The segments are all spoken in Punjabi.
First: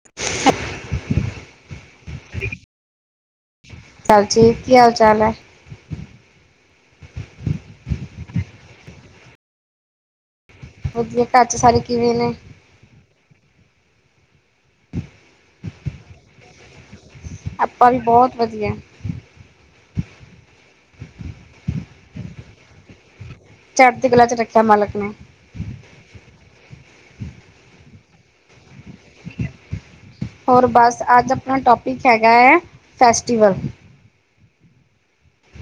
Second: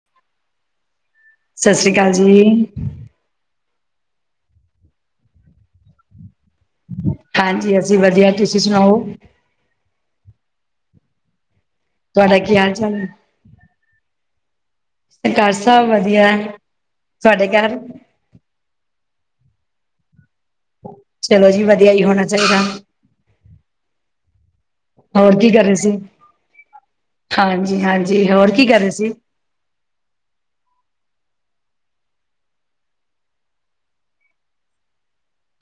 [inaudible] ਸਾਸ੍ਰੀ ਕਾਲ ਜੀ। ਹਾਂਜੀ, ਕੀ ਹਾਲ-ਚਾਲ ਐ? ਹਾਂਜੀ, ਅਸੀਂ ਵਧੀਆ। ਤੁਸੀਂ ਸੁਣਾਓ? ਵਦੀਆ, ਘਰ ਚ ਸਾਰੇ ਕਿਵੇਂ ਨੇ? ਤੁਹਾਡਾ ਕੀ ਹਾਲ ਚਾਲ ਨੇ? ਘਰ ਸਾਬ ਵਧੀਆ। ਤੁਹਾਡੇ ਘਰ ਆਪਾਂ ਵੀ ਬਹੁਤ ਵਧੀਆ। ਚਲੋ ਜੀ, ਵਧੀਆ ਹੀ ਹੋਣਾ ਚਾਹੀਦਾ। ਚੜਦੀ ਗਲਾ ਚ ਰੱਖਿਆ, ਮਾਲਕ ਨੇ। ਹੋਰ ਕੀ ਕਰ ਰਹੇ ਸੀ? ਹਾਂਜੀ -ਹਾਂਜੀ, ਹੋਰ ਕੀ ਕਰ ਰਹੇ ਸੀ? ਹੋਰ ਬਸ, ਅੱਜ ਆਪਣਾ ਟੋਪਿਕ ਹੈਗਾ ਹੈ, ਫੈਸਟੀਵਲ।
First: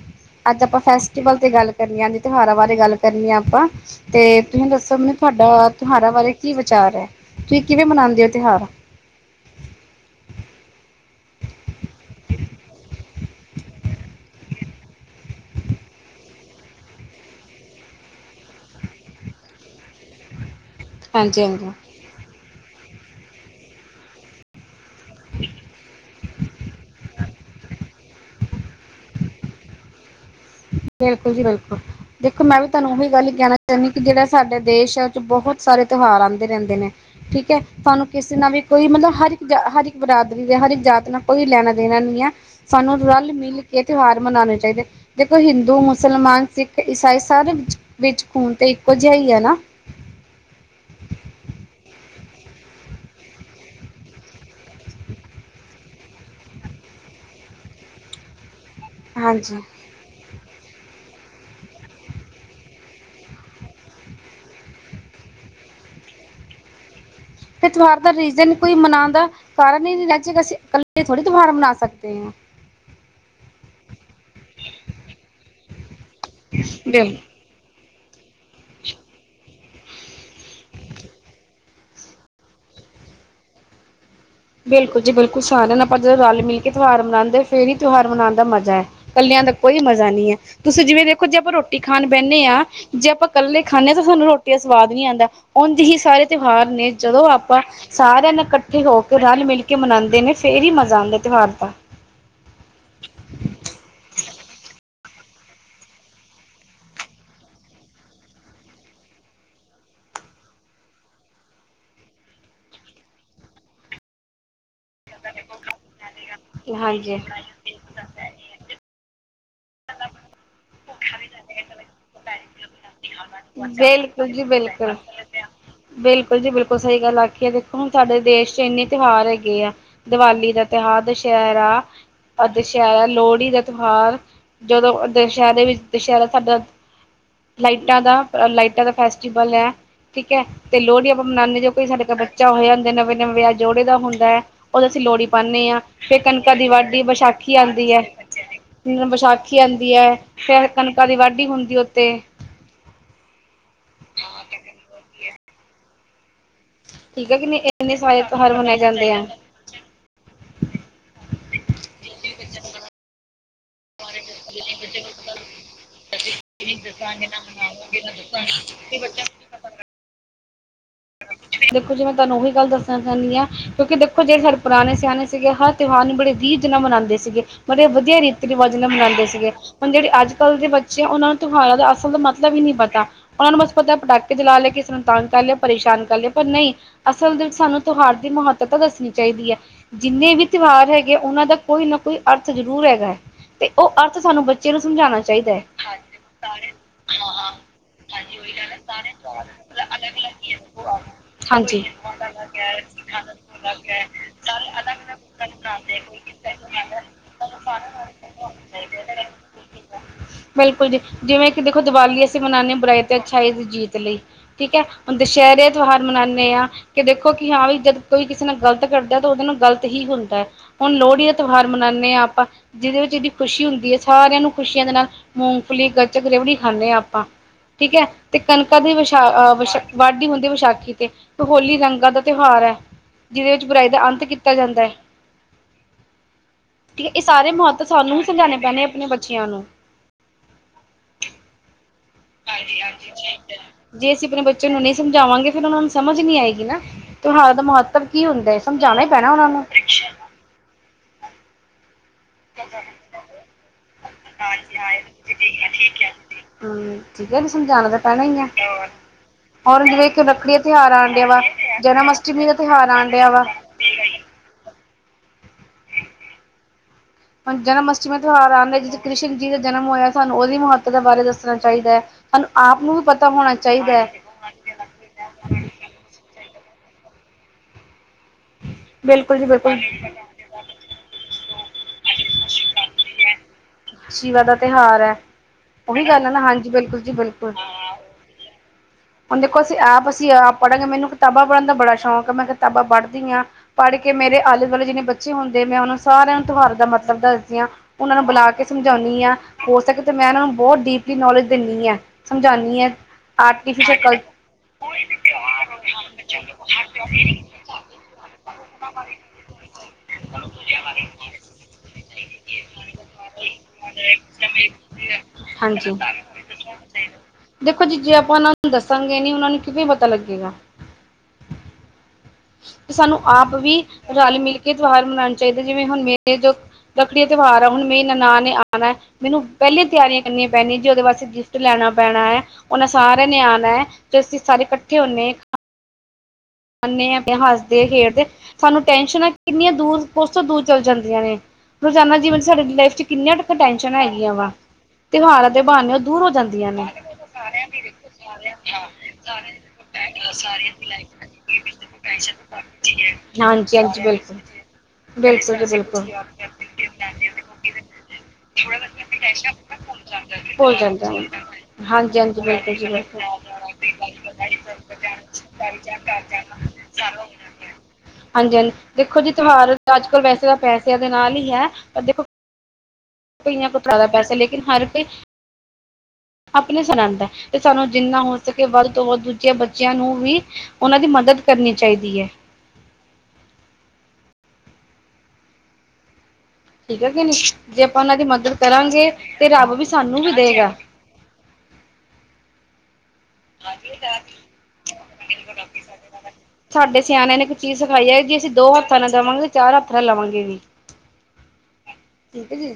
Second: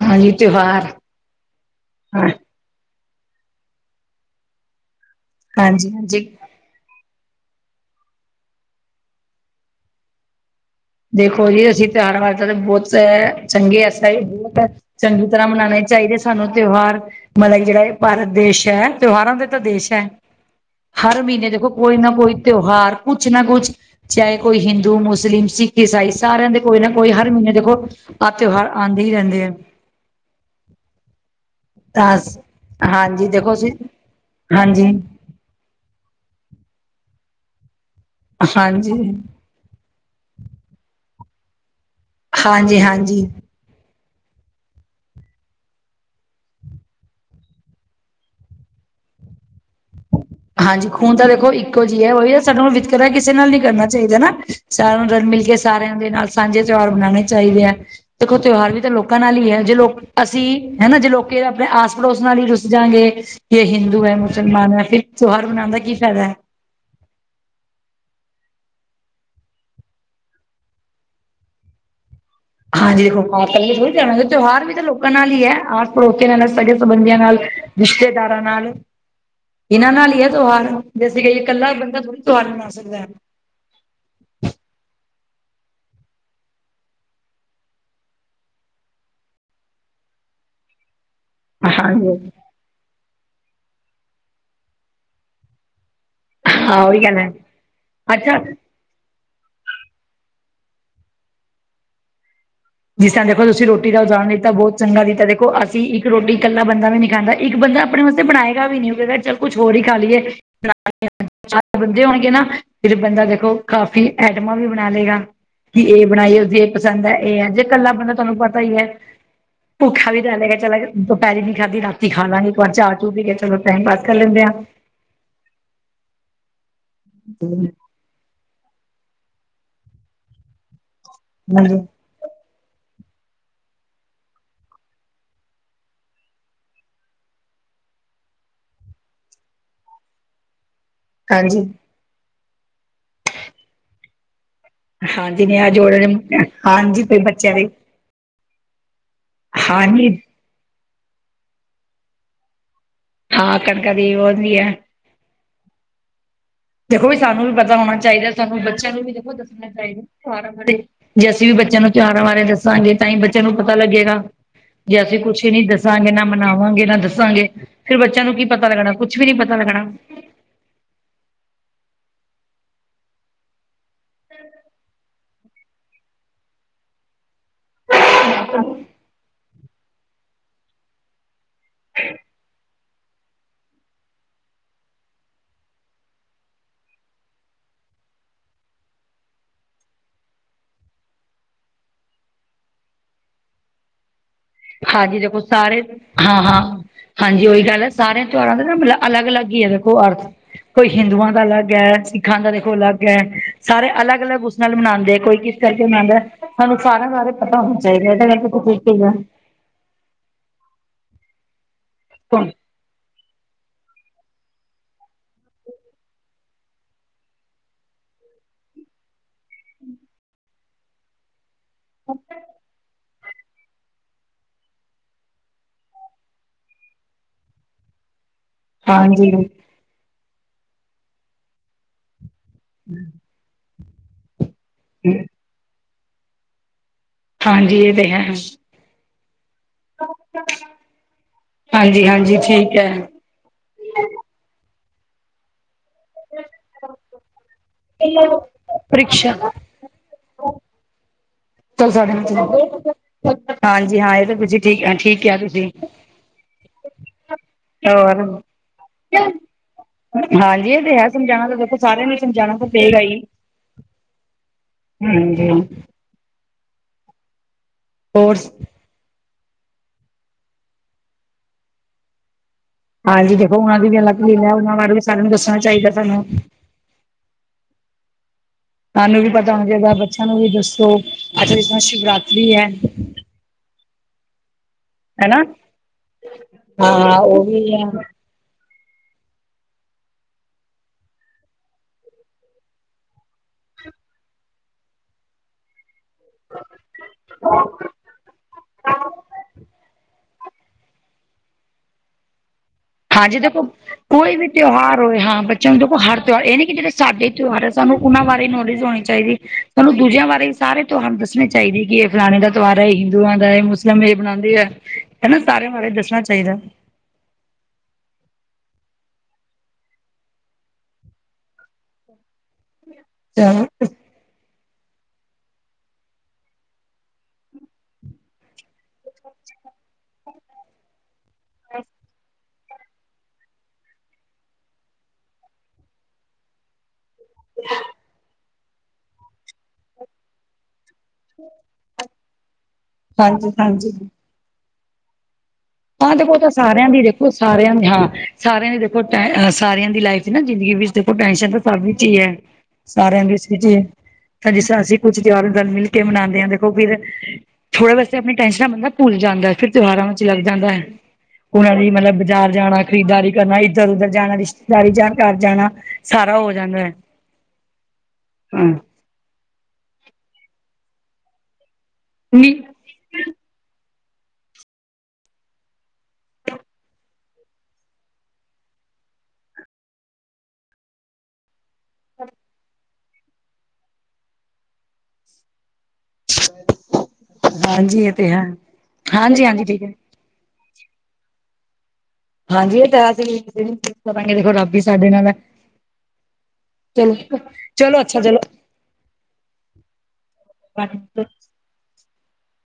ਹਾਂਜੀ। ਅੱਜ ਆਪਾਂ ਤਿਉਹਾਰ ਫੈਸਟੀਵਲ ਤੇ ਗੱਲ ਕਰਨੀ, ਹਾਂ ਤਿਉਹਾਰਾਂ ਬਾਰੇ ਗੱਲ ਕਰਨੀ, ਆ ਆਪਾਂ ਤੇ ਤੁਸੀਂ ਦੱਸੋ ਮੈਨੂੰ ਤੁਹਾਡਾ ਤਿਉਹਾਰਾਂ ਹਾਂਜੀ-ਹਾਂਜੀ ਬਾਰੇ ਕੀ ਵਿਚਾਰ ਹੈ? ਤੁਸੀਂ ਕਿਵੇਂ ਮਨਾਉਂਦੇ ਹੋ ਤਿਉਹਾਰ? ਦੇਖੋ ਜੀ, ਅਸੀਂ ਤਿਉਹਾਰ ਵਾਸਤੇ ਬਹੁਤ ਚੰਗੇ, [inaudible] ਜੀ ਬਹੁਤ ਚੰਗੀ ਤਰ੍ਹਾਂ ਮਨਾਉਣੇ ਚਾਹੀਦੇ, ਸਾਨੂੰ ਤਿਉਹਾਰ। ਮਤਲਬ ਕਿ, ਜਿਹੜਾ ਇਹ ਭਾਰਤ ਦੇਸ਼ ਹੈ, ਤਿਉਹਾਰਾਂ ਦੇ ਤਾਂ ਦੇਸ਼ ਹੈ। ਹਰ ਹਾਂਜੀ ਮਹੀਨੇ ਦੇਖੋ, ਹਾਂਜੀ ਕੋਈ ਨਾ ਕੋਈ ਤਿਉਹਾਰ, ਕੁਛ ਨਾ ਕੁਛ, ਚਾਹੇ ਕੋਈ ਹਿੰਦੂ ਮੁਸਲਿਮ ਸਿੱਖ ਸਾਈ ਸਾਰਿਆਂ ਦੇ ਕੋਈ ਨਾ ਕੋਈ, ਹਰ ਮਹੀਨੇ ਦੇਖੋ ਆਹ ਤਿਉਹਾਰ ਆਉਂਦੇ ਹੀ ਰਹਿੰਦੇ ਨ। ਬਿਲਕੁਲ ਜੀ ਬਿਲਕੁਲ, ਤਾਂ ਦੇਖੋ ਮੈਂ ਵੀ ਤੁਹਾਨੂੰ ਉਹੀ ਹਾਂਜੀ ਗੱਲ ਦੇਖੋ ਕਹਿਣਾ ਅਸੀਂ ਚਾਹੁੰਦੀ, ਕਿ ਜਿਹੜਾ ਸਾਡੇ ਹਾਂਜੀ ਦੇਸ਼ ਆ ਬਹੁਤ ਸਾਰੇ ਤਿਉਹਾਰ ਆਉਂਦੇ ਰਹਿੰਦੇ ਨੇ, ਠੀਕ ਹੈ, ਤੁਹਾਨੂੰ ਕਿਸੇ ਨਾਲ ਵੀ ਕੋਈ ਹਾਂਜੀ ਹਾਂਜੀ ਮਤਲਬ ਹਰ ਹਰ ਇੱਕ ਬਰਾਦਰੀ ਦੇ ਹਰ ਇੱਕ ਜਾਤ ਨਾਲ ਕੋਈ ਲੈਣਾ ਦੇਣਾ ਨੀ ਹੈ, ਹਾਂਜੀ ਸਾਨੂੰ ਹਾਂਜੀ ਰਲ ਮਿਲ ਇਹ ਤਿਉਹਾਰ ਮਨਾਉਣੇ ਚਾਹੀਦੇ ਦੇਖੋ ਹਿੰਦੂ ਮੁਸਲਮਾਨ ਸਿੱਖ ਈਸਾਈ, ਸਾਰੇ ਵਿੱਚ ਖੂਨ ਤੇ ਇੱਕੋ ਜਿਹਾ ਹੀ ਹੈ ਨਾ [inaudible] ਹਾਂਜੀ ਖੂਨ ਤਾਂ ਦੇਖੋ ਇੱਕੋ ਜੇਯਾ ਹੀ ਹੈ, ਉਹੀ ਹੈ ਸਾਡੇ ਵਿਤਕਰਾ ਕਿਸੇ ਨਾਲ ਨਹੀਂ ਕਰਨਾ ਚਾਹੀਦਾ ਨਾ ਸਾਰਿਆਂ ਨੂੰ ਰਲ ਮਿਲ ਕੇ ਸਾਰਿਆਂ ਦੇ ਨਾਲ ਸਾਂਝੇ ਤਿਉਹਾਰ ਮਨਾਉਣੇ ਚਾਹੀਦੇ ਐ, ਦੇਖੋ ਤਿਉਹਾਰ ਵੀ ਤਾਂ ਲੋਕ ਲੋਕਾਂ ਨਾਲ ਈ ਹਾਂਜੀ ਹੈ, ਜੇ ਲੋਕ ਅਸੀਂ ਹੈਨਾ ਜੇ ਲੋਕ ਆਪਣੇ ਆਸ ਪੜੋਸ ਨਾਲ ਹੀ ਰੁੱਸ ਜਾਂਗੇ ਕਿ ਇਹ ਹਿੰਦੂ ਹੈ ਮੁਸਲਮਾਨ ਹੈ ਫਿਰ ਤਿਓਹਾਰ ਮਨਾਣ ਦਾ ਕੀ ਫਾਇਦਾ ਐ ਤੇ ਤਿਉਹਾਰ ਦਾ ਰੀਜਨ ਕੋਈ ਮਨਾਉਣ ਦਾ ਕਾਰਨ ਹੀ ਨਹੀ, ਅਸੀਂ ਇਕ ਥੋੜ੍ਹੀ ਤਿਉਹਾਰ ਮਨਾ ਸਕਦੇ ਹ ਹਾਂਜੀ ਦੇਖੋ ਤਿਓਹਾਰ ਕੱਲੇ ਥੋੜੀ ਮਨਾਣਾ, ਤਿਉਹਾਰ ਵੀ ਤਾਂ ਲੋਕਾਂ ਨਾਲ ਹੀ ਹੈ ਆਸ ਪੜੋਸਿਆਂ ਨਾਲ ਸੱਗੇ ਬਿਲਕੁਲ ਸੰਬੰਧੀਆਂ ਨਾਲ ਰਿਸ਼ਤੇਦਾਰਾਂ ਨਾਲ ਇਹਨਾਂ ਨਾਲ ਹੀ ਹੈ ਤਿਓਹਾਰ, ਵੈਸੇ ਏ ਇਕੱਲਾ ਬੰਦਾ ਥੋੜ੍ਹੀ ਤਿਓਹਾਰ ਮਨਾ ਸਕਦਾ ਬਿਲਕੁਲ ਜੀ ਬਿਲਕੁਲ ਸਾਰਿਆਂ ਨੂੰ ਆਪਾਂ ਜਦੋਂ ਰਲ ਮਿਲ ਕੇ ਤਿਉਹਾਰ ਮਨਾਉਦੇ, ਫੇਰ ਹੀ ਤਿਉਹਾਰ ਮਨਾਉਣ ਦਾ ਮਜ਼ਾ ਹੈ ਕੱਲਿਆਂ ਦਾ ਕੋਈ ਮਜ਼ਾ ਨਹੀਂ ਹੈ, ਤੁਸੀਂ ਜਿਵੇਂ ਦੇਖੋ ਜੇ ਆਪਾਂ ਰੋਟੀ ਖਾਣ ਹਾਂਜੀ ਬਹਿੰਦੇ ਹਾਂ ਜੇ ਆਪਾਂ ਇਕੱਲੇ ਖਾਂਦੇ ਆਂ, ਤਾਂ ਸਾਨੂੰ ਰੋਟੀ ਦਾ ਸਵਾਦ ਨੀ ਆਉਂਦਾ, ਔਂਜ਼ ਹੀ ਸਾਰੇ ਤਿਉਹਾਰ ਹਾਂ ਨੇ ਉਹੀ ਗੱਲ ਜਦੋਂ ਹੈ ਆਪਾਂ ਸਾਰਿਆਂ ਅੱਛਾ ਨਾਲ ਇਕੱਠੇ ਹੋ ਕੇ ਰਲ ਮਿਲ ਕੇ ਮਨਾਉਂਦੇ ਨੇ ਫੇਰ ਹੀ ਮਜ਼ਾ ਆਉਂਦਾ ਤਿਉਹਾਰ ਦਾ ਜਿਸ ਤਰ੍ਹਾਂ ਦੇਖੋ ਤੁਸੀਂ ਰੋਟੀ ਦਾ ਉਦਾਹਰਣ ਦਿੱਤਾ ਬਹੁਤ ਚੰਗਾ ਦਿੱਤਾ, ਦੇਖੋ ਅਸੀਂ ਇੱਕ ਰੋਟੀ ਇਕੱਲਾ ਬੰਦਾ ਵੀ ਨਹੀਂ ਖਾਂਦਾ। ਇੱਕ ਬੰਦਾ ਆਪਣੇ ਵਾਸਤੇ ਬਣਾਏਗਾ ਵੀ ਨਹੀਂ, ਔ ਕਹਿੰਦਾ ਚੱਲ ਕੁਛ ਹੋਰ ਹੀ ਖਾ ਲਈਏ ਚਾਰ ਬੰਦੇ ਹੋਣਗੇ ਨਾ ਫਿਰ ਬੰਦਾ ਦੇਖੋ ਕਾਫ਼ੀ ਆਈਟਮਾਂ ਵੀ ਬਣਾ ਲਏਗਾ, ਕਿ ਇਹ ਬਣਾਈਏਦੀ ਇਹ ਪਸੰਦ ਹੈ ਹਾਂਜੀ ਇਹ ਹੈ, ਜੇ ਇਕੱਲਾ ਬੰਦਾ ਤੁਹਾਨੂੰ ਪਤਾ ਹੀ ਹੈ ਭੁੱਖਾ ਵੀ ਰਹਿ ਲੇਗਾ ਚਲਾ ਪੈਰੀ ਨੀ ਖਾਧੀ, ਰਾਤੀ ਖਾ ਲਾਂਗੇ ਇੱਕ ਵਾਰ ਚਾਹ ਚੂ ਪੀ ਕੇ ਚਲੋ ਟਾਈਮ ਪਾਸ ਕਰ ਲੈਂਦੇ ਆ ਹੱ [inaudible] ਬਿਲਕੁਲ ਜੀ ਬਿਲਕੁਲ ਸਹੀ ਗੱਲ ਆਖੀ ਏ ਦੇਖੋ ਸਾਡੇ ਦੇਸ਼ ਚ ਇੰਨੇ ਤਿਉਹਾਰ ਹੈਗੇ ਆ ਦੀਵਾਲੀ ਦਾ ਤਿਉਹਾਰ ਹਾਂਜੀ ਦੁਸਹਿਰਾ ਦੁਸਹਿਰਾ ਲੋਹੜੀ ਦਾ ਤਿਉਹਾਰ ਜਦੋਂ ਦੁਸਹਿਰੇ ਵਿੱਚ ਦੁਸਹਿਰਾ ਸਾਡਾ ਲਾਈਟਾਂ ਦਾ ਲਾਈਟਾਂ ਦਾ ਫੈਸਟੀਵਲ ਹੈ ਠੀਕ ਹੈ ਤੇ ਲੋਹੜੀ ਮਨਾਉਂਦੇ ਜੋ ਹਾਂਜੀ ਕੋਈ ਸਾਡੇ ਕੋਲ ਬੱਚਾ ਹੋਇ, ਜਾ ਨਵੇਂ ਨਵੇਂ ਵਿਆਹੇ ਜੋੜੇ ਦਾ ਹੁੰਦਾ ਹ। ਉਹਦੋਂ ਅਸੀਂ ਲੋਹੜੀ ਹਾਂਜੀ ਨੇ ਪਾਉਂਦੇ ਆ ਆਂ, ਜੋੜੇ ਫਿਰ ਕਣਕਾਂ ਦੀ ਵਾਢੀ ਹਾਂਜੀ ਕੋਈ ਬੱਚਿਆਂ ਵਿਸਾਖੀ ਦੇ ਆਉਂਦੀ ਹੈ ਵਿਸਾਖੀ ਆਉਂਦੀ ਹਾਂਜੀ ਹੈ ਫਿਰ ਕਣਕਾਂ ਦੀ ਵਾਢੀ ਹੁੰਦੀ ਉੱਥੇ ਹਾਂ ਕਣਕਾਂ ਦੀ ਉਹਦੀ ਹੈ ਦੇਖੋ ਵੀ ਠੀਕ ਹੈ ਕਿ ਸਾਨੂੰ ਵੀ ਨਹੀਂ ਪਤਾ ਇੰਨੇ ਹੋਣਾ ਸਾਰੇ ਚਾਹੀਦਾ ਤਿਉਹਾਰ ਸਾਨੂੰ ਮਨਾਏ ਬੱਚਿਆਂ ਨੂੰ ਜਾਂਦੇ ਵੀ ਆ ਦੇਖੋ ਦੱਸਣਾ ਚਾਹੀਦਾ ਤਿਓਹਾਰਾਂ ਬਾਰੇ ਜੇ ਅਸੀਂ ਵੀ ਬੱਚਿਆਂ ਨੂੰ ਤਿਉਹਾਰਾਂ ਬਾਰੇ ਦੱਸਾਂਗੇ ਤਾਂ ਹੀ ਬੱਚਿਆਂ ਨੂੰ ਪਤਾ ਲੱਗੇਗਾ, ਜੇ ਅਸੀਂ ਕੁਛ ਹੀ ਨੀ ਦੱਸ ਦੱਸਾਂਗੇ ਨਾ ਮਨਾਵਾਂਗੇ ਨਾ ਦੱਸਾਂਗੇ ਫਿਰ ਬੱਚਿਆਂ ਨੂੰ ਕੀ ਪਤਾ ਲੱਗਣਾ ਕੁਛ ਵੀ ਨੀ ਪਤਾ ਲੱਗਣਾ। ਦੇਖੋ ਜੀ ਮੈਂ ਤੁਹਾਨੂੰ ਉਹੀ ਗੱਲ ਦੱਸਣਾ ਚਾਹੁੰਦੀ ਹਾਂ। ਕਿਉਂਕਿ ਦੇਖੋ ਜਿਹੜੇ ਸਾਡੇ ਪੁਰਾਣੇ ਸਿਆਣੇ ਸੀਗੇ ਹਰ ਤਿਉਹਾਰ ਨੂੰ ਬੜੇ ਰੀਝਜ ਨਾਲ ਮਨਾਉਂਦੇ ਸੀਗੇ। ਬੜੇ ਵਧੀਆ ਰੀਤੀ ਰਿਵਾਜ ਨਾਲ ਮਨਾਉਂਦੇ ਸੀਗੇ। ਹੁਣ ਜਿਹੜੇ ਅੱਜ ਕੱਲ੍ਹ ਦੇ ਬੱਚੇ ਆ ਉਹਨਾਂ ਨੂੰ ਤਿਉਹਾਰਾਂ ਦਾ ਅਸਲ ਦਾ ਮਤਲਬ ਹੀ ਨਹੀਂ ਪਤਾ। ਉਹਨਾਂ ਨੂੰ ਬਸ ਪਤਾ ਪਟਾਕੇ ਜਲਾ ਲਏ, ਕਿਸੇ ਨੂੰ ਤੰਗ ਕਰ ਲਿਆ ਪਰੇਸ਼ਾਨ ਕਰ ਲਿਆ। ਪਰ ਨਹੀਂ, ਅਸਲ ਦੇ ਸਾਨੂੰ ਤਿਉਹਾਰ ਦੀ ਮਹੱਤਤਾ ਤਾਂ ਦੱਸਣੀ ਚਾਹੀਦੀ ਹੈ। ਜਿੰਨੇ ਵੀ ਤਿਉਹਾਰ ਹੈਗੇ ਆ ਉਹਨਾਂ ਦਾ ਕੋਈ ਨਾ ਕੋਈ ਅਰਥ ਜ਼ਰੂਰ ਹੈਗਾ ਹੈ, ਤੇ ਉਹ ਅਰਥ ਸਾਨੂੰ ਬ ਹਾਂਜੀ ਦੇਖੋ ਸਾਰੇ ਹਾਂ, ਹਾਂ। ਹਾਂਜੀ ਉਹੀ ਗੱਲ ਹੈ, ਸਾਰਿਆਂ ਤਿਉਹਾਰਾਂ ਦੇ ਨਾ ਮਤਲਬ ਅਲੱਗ ਅਲੱਗ ਹੀ ਹੈ ਦੇਖੋ ਅਰਥ, ਕੋਈ ਹਿੰਦੂਆਂ ਦਾ ਅਲੱਗ ਹਾਂਜੀ। ਹੈ ਸਿੱਖਾਂ ਦਾ ਦੇਖੋ ਅਲੱਗ ਹੈ। ਸਾਰੇ ਅਲੱਗ, ਅਲੱਗ ਉਸ ਨਾਲ ਮਨਾਉਂਦੇ ਕੋਈ ਕਿਸ ਕਰਕੇ ਮਨਾਉਂਦਾ। ਸਾਨੂੰ ਸਾਰਿਆਂ ਬਾਰੇ ਪਤਾ ਹੋਣਾ ਚਾਹੀਦਾ ਇਹ ਕਿਥੇ ਕੀ ਹੈ। ਬਿਲਕੁਲ ਜੀ ਜਿਵੇਂ ਕਿ ਦੇਖੋ ਦੀਵਾਲੀ ਅਸੀਂ ਮਨਾਉਦੇ ਹ ਬੁਰਾਈ ਅੱਛਾਈ ਜੀਤ ਲਈ ਠੀਕ ਹੈ ਹੁਣ ਦੁਸਹਿਰੇ ਤੁਹਾਰ ਮਨਾਉਂਦੇ ਹਾਂ ਕਿ ਦੇਖੋ ਕਿ ਹਾਂ ਵੀ ਜਦ ਕੋਈ ਕਿਸੇ ਨਾਲ ਗ਼ਲਤ ਕਰਦਾ ਤਾਂ ਉਹਦੇ ਨੂੰ ਗ਼ਲਤ ਹੀ ਹੁੰਦਾ। ਹੁਣ ਲੋਹੜੀ ਦਾ ਤਿਉਹਾਰ ਮਨਾਉਂਦੇ ਹਾਂ ਆਪਾਂ ਜਿਹਦੇ ਵਿੱਚ ਇਹਦੀ ਖੁਸ਼ੀ ਹੁੰਦੀ ਹੈ ਸਾਰਿਆਂ ਨੂੰ ਖੁਸ਼ੀਆਂ ਦੇ ਨਾਲ ਮੂੰਗਫਲੀ ਗੱਚਕ ਰੇਵੜੀ ਖਾਂਦੇ ਹਾਂ ਆਪਾਂ ਠੀਕ ਐ। ਤੇ ਕਣਕਾਂ ਦੀ ਵਿਸ਼ਾਹ ਹਾਂਜੀ ਵਿਸ਼ਾ ਵਾਢੀ ਹੁੰਦੀ ਵਿਸਾਖੀ ਤੇ ਹੋਲੀ ਰੰਗਾਂ ਦਾ ਤਿਉਹਾਰ ਹੈ। ਜਿਹਦੇ ਵਿੱਚ ਬੁਰਾਈ ਦਾ ਅੰਤ ਕੀਤਾ ਜਾਂਦਾ ਐ। ਤੇ ਠੀਕ ਹੈ ਇਹ ਸਾਰੇ ਹਾਂਜੀ ਮਹੱਤਵ ਇਹ ਤੇ ਸਾਨੂੰ ਈ ਹੈ ਸਮਝਾਉਣੇ ਪੈਣੇ ਆਪਣੇ ਬੱਚਿਆਂ ਨੂੰ। ਹਾਂਜੀ, ਹਾਂਜੀ। ਠੀਕ ਹੈ ਜੇ ਅਸੀਂ ਆਪਣੇ ਬੱਚੇ ਨੂੰ ਨਹੀਂ ਸਮਝਾਵਾਂਗੇ ਫੇਰ ਉਹਨਾ ਨੂੰ ਸਮਝ ਨੀ ਆਏਗੀ ਨਾ ਤਿਉਹਾਰ ਦਾ ਮਹੱਤਵ ਕੀ ਹੁੰਦਾ ਹੈ ਸਮਝਾਉਣਾ ਈ ਪੈਣਾ ਪ੍ਰੀਕਸ਼ਾ ਉਹਨਾਂ ਨੂੰ। ਚਲ ਸਾਡੇ ਹਾਂਜੀ ਹਾਂ ਇਹ ਤਾਂ ਤੁਸੀਂ ਠੀਕ, ਠੀਕ ਕਿਹਾ ਤੁਸੀਂ। ਹੂੰ ਠੀਕ ਐ ਸਮਝਾਣਾ ਤਾਂ ਹੋਰ ਪੈਣਾ ਈ ਆ। ਹਰ ਜਿਹਵੇਂ ਕਿ ਰੱਖੜੀ ਦਾ ਹਾਂਜੀ ਇਹ ਤਿਉਹਾਰ ਤੇ ਹੈ ਆਉਣ ਡਿਆ ਵਾ ਸਮਝਾਣਾ ਤਾਂ ਦੇਖੋ ਸਾਰਿਆਂ ਜਨਮ ਨੂੰ ਅਸ਼ਟਮੀ ਦਾ ਸਮਝਾਣਾ ਤਾਂ ਤਿਉਹਾਰ ਪਏਗਾ ਆਨ ਹੀ ਡਿਆ ਵਾ। ਹਾਂਜੀ। ਹੁਣ ਜਨਮ ਅਸ਼ਟਮੀ ਦਾ ਹੋਰ ਤਿਉਹਾਰ ਆਂਦਾ ਜਿੱਥੇ ਕ੍ਰਿਸ਼ਨ ਜੀ ਦਾ ਜਨਮ ਹੋਇਆ ਸਾਨੂੰ ਉਹਦੀ ਮੱਹਤਤਾ ਬਾਰੇ ਦੱਸਣਾ ਚਾਹੀਦਾ ਐ। ਹੁਣ ਆਪ ਨੂੰ ਹਾਂਜੀ ਦੇਖੋ ਉਹਨਾਂ ਦੀ [unintelligible] ਹੈ ਉਹਨਾਂ ਬਾਰੇ ਵੀ ਸਾਰਿਆਂ ਨੂੰ ਦੱਸਣਾ ਚਾਹੀਦਾ ਸਾਨੂੰ। ਸਾਨੂੰ ਵੀ ਬਿਲਕੁਲ ਜੀ ਪਤਾ ਹੋਣਾ ਬਿਲਕੁਲ। ਚਾਹੀਦਾ ਬੱਚਿਆਂ ਨੂੰ ਵੀ ਦੱਸੋ। ਅੱਜ ਸ਼ਿਵਰਾਤਰੀ ਐ। ਸ਼ਿਵਾ ਦਾ ਤਿਉਹਾਰ ਹੈ ਹਨਾ ਉਹੀ ਗੱਲ ਹੈ ਨਾ ਹਾਂਜੀ ਬਿਲਕੁਲ ਜੀ ਹਾਂ ਉਹ ਬਿਲਕੁਲ। ਵੀ ਹੈ ਹੁਣ ਦੇਖੋ ਅਸੀਂ ਆਪ ਅਸੀਂ ਆਪ ਪੜਾਂਗੇ ਮੈਨੂੰ ਕਿਤਾਬਾਂ ਪੜ੍ਹਨ ਦਾ ਬੜਾ ਸ਼ੌਂਕ ਐ ਮੈਂ ਕਿਤਾਬਾਂ ਪੜ੍ਹਦੀ ਆਂ। ਪੜ੍ਹ ਕੇ ਮੇਰੇ ਆਲੇ ਦੁਆਲੇ ਜਿਹਨੇ ਬੱਚੇ ਹੁੰਦੇ ਮੈਂ ਉਹਨੂੰ ਸਾਰਿਆਂ ਨੂੰ ਤਿਉਹਾਰ ਦਾ ਮਤਲਬ ਦੱਸਦੀ ਆਂ। ਉਹਨਾਂ ਨੂੰ ਬੁਲਾ ਕੇ ਸਮਝਾਉਂਦੀ ਆਂ ਹੋ ਸਕੇ ਤੇ ਮੈਂ ਇਹਨਾਂ ਨੂੰ ਬਹੁਤ ਡੀਪ ਦੀ ਨੌਲੇਜ ਦਿੰਦੀ ਆਂ ਸਮਝਾਂਦੀ ਆਂ। ਹਾਂਜੀੇ ਦੇਖੋ ਕੋਈ ਵੀ ਤਿਉਹਾਰ ਹੋਏ ਹਾਂ ਬੱਚਿਆਂ ਨੂੰ ਦੇਖੋ ਹਰ ਤਿਉਹਾਰ ਇਹ ਨੀ ਕਿ ਜਿਹੜੇ ਸਾਡੇ ਤਿਉਹਾਰ ਸਾਨੂੰ ਉਹਨਾਂ ਬਾਰੇ ਨੋਲਿਸ ਹੋਣੀ ਚਾਹੀਦੀ, ਸਾਨੂੰ ਦੂਜਿਆਂ ਬਾਰੇ ਸਾਰੇ ਤੁਹਾਨੂੰ ਦੱਸਣੇ ਚਾਹੀਦੇ ਕਿ ਫਲਾਣੇ ਦਾ ਚਾਹੀਦੀ ਤਿਉਹਾਰ ਹੈ ਇਹ ਹਿੰਦੂਆਂ ਦਾ ਮੁਸਲਿਮ ਇਹ ਬਣਾਉਂਦੇ ਆ ਹੈ। ਹਨਾ ਸਾਰਿਆਂ ਬਾਰੇ ਹਾਂਜੀ ਦੱਸਣਾ ਚਾਹੀਦਾ। ਦੇਖੋ ਜੀ ਜੇ ਆਪਾਂ ਉਹਨਾਂ ਨੂੰ ਦੱਸਾਂਗੇ ਨੀ ਉਹਨਾਂ ਨੂੰ ਕਿਵੇਂ ਪਤਾ ਲੱਗੇਗਾ। ਤੇ ਸਾਨੂੰ ਆਪ ਵੀ ਰਲ ਮਿਲ ਕੇ ਤਿਉਹਾਰ ਮਨਾਉਣਾ ਚਾਹੀਦਾ ਜਿਵੇਂ ਹੁਣ ਮੇਰੇ ਜੋ ਰਖੜੀ ਦਾ ਤਿਉਹਾਰ ਆ ਹੁਣ ਮੇਰੀ ਨਨਾਨ ਨੇ ਮੈਨੂੰ ਪਹਿਲੀ ਤਿਆਰੀਆਂ ਕਰਨੀਆਂ ਪੈਣੀਆਂ ਜੀ ਉਹਦੇ ਵਾਸਤੇ ਗਿਫਟ ਲੈਣਾ ਪੈਣਾ ਐ। ਉਹਨਾਂ ਸਾਰਿਆਂ ਨੇ ਆਣਾ ਹੈ ਤੇ ਅਸੀਂ ਸਾਰੇ ਇਕੱਠੇ ਹੁੰਦੇ, ਆਹਨੇ ਆਪ ਹੱਸਦੇ ਖੇਡਦੇ ਸਾਨੂੰ ਟੈਨਸ਼ਨਾਂ ਕਿੰਨੀਆਂ ਦੂਰ ਉਸ ਤੋਂ ਦੂਰ ਚੱਲ ਜਾਂਦੀਆਂ ਨੇ ਰੋਜ਼ਾਨਾ ਜੀਵਨ ਚ ਸਾਡੀ ਲਾਈਫ ਚ ਕਿੰਨੀਆਂ ਤੱਕ ਹਾਂਜੀ ਹਾਂਜੀ ਟੈਨਸ਼ਨਾ ਹੈਗੀਆਂ ਵਾ। ਤਿਉਹਾਰਾਂ ਤੇ ਬਹਾਨੇ ਉਹ ਤਾਂ ਦੂਰ ਹੋ ਹਾਦੇਖੋ ਤਾਂ ਜਾਂਦੀਆਂ ਨੇ ਸਾਰਿਆਂ ਦੀ ਦੇਖੋ ਸਾਰਿਆਂ ਦੀ ਹਾਂ ਸਾਰਿਆਂ ਦੀ ਦੇਖੋ ਸਾਰਿਆਂ ਦੀ ਲਾਈਫ ਚ ਨਾ ਜ਼ਿੰਦਗੀ ਵਿੱਚ ਦੇਖੋ। ਟੈਨਸ਼ਨ ਤਾਂ ਸਭ ਵਿਚ ਈ ਐ ਸਾਰਿਆਂ ਦੇ ਸੀ ਜ ਹਾਂਜੀ ਹਾਂਜੀ ਤਾਂ ਬਿਲਕੁਲ ਜਿਸ ਅਸੀਂ ਕੁਝ ਤਿਉਹਾਰਾਂ ਬਿਲਕੁਲ ਨਾਲ ਜੀ ਮਿਲ ਬਿਲਕੁਲ ਕੇ ਮਨਾਉਂਦੇ ਹਾਂ ਦੇਖੋ ਫਿਰ ਥੋੜੇ ਵਾਸਤੇ ਆਪਣੀ ਟੈਂਨਸ਼ਨਾਂ ਬੰਦਾ ਭੁੱਲ ਜਾਂਦਾ ਫਿਰ ਤਿਉਹਾਰਾਂ ਵਿੱਚ ਲਗਦਾ ਭੁੱਲ ਜਾਂਦਾ ਵਾ। ਉਹਨਾਂ ਦੀ ਮਤਲਬ ਹਾਂਜੀ ਹਾਂਜੀ ਬਾਜ਼ਾਰ ਬਿਲਕੁਲ ਜਾਣਾ ਜੀ ਬਿਲਕੁਲ ਖਰੀਦਦਾਰੀ ਕਰਨਾ ਇੱਧਰ ਉਧਰ ਜਾਣਾ ਰਿਸ਼ਤੇਦਾਰੀ ਜਾਣ ਘਰ ਜਾਣਾ ਹਾਂਜੀ ਸਾਰਾ ਹੋ ਜਾਂਦਾ ਐ ਹਾਂਜੀ ਹੂੰ ਦੇਖੋ ਜੀ ਤਿਹਾਰ ਅੱਜ-ਕੱਲ ਵੈਸੇ ਤਾਂ ਪੈਸਿਆਂ ਦੇ ਨਾਲ ਹੀ ਐ ਪਰ ਦੇਖੋ ਵੀ ਕਈਆ ਤੋ ਫੇਦਾ ਪੈਸਾ ਲੇਕੇ ਹਰ ਕੋਈ ਆਪਣੇ ਸਰਨੰਦ ਐ ਤੇ ਸਾਨੂੰ ਜਿੰਨਾ ਹੋ ਸਕੇ ਵੱਧ ਤੋਂ ਵੱਧ ਦੂਜਿਆਂ ਬੱਚਿਆਂ ਨੂੰ ਵੀ ਉਹਨਾਂ ਦੀ ਮਦਦ ਕਰਨੀ ਚਾਹੀਦੀ ਐ। [unintelligible] ਠੀਕ ਐ ਕਿ ਨੀ ਜੇ ਆਪਾਂ ਹਾਂਜੀ ਇਹ ਉਹਨਾਂ ਦੀ ਤੇ ਹੈ। ਮਦਦ ਕਰਾਂਗੇ ਹਾਂਜੀ ਤੇ ਹਾਂਜੀ ਰੱਬ ਠੀਕ ਵੀ ਹੈ ਸਾਨੂੰ ਵੀ ਦੇਗਾ ਹਾਂਜੀ ਇਹ ਤਾਂ ਅਸੀਂ ਕਰਾਂਗੇ ਦੇਖੋ ਰੱਬ ਹੀ ਸਾਡੇ ਨਾਲ ਐ ਸਾਡੇ ਸਿਆਣਿਆਂ ਨੇ ਇੱਕ ਚੀਜ਼ ਸਿਖਾਈ ਐ ਜੀ ਚਲੋ ਅਸੀਂ ਦੋ ਹੱਥਾਂ ਨਾਲ ਦੇਵਾਂਗੇ ਚਾਰ ਹੱਥ ਨਾਲ ਲਵਾਂਗੇ ਵੀ। [inaudible] ਠੀਕ ਐ ਜੀ।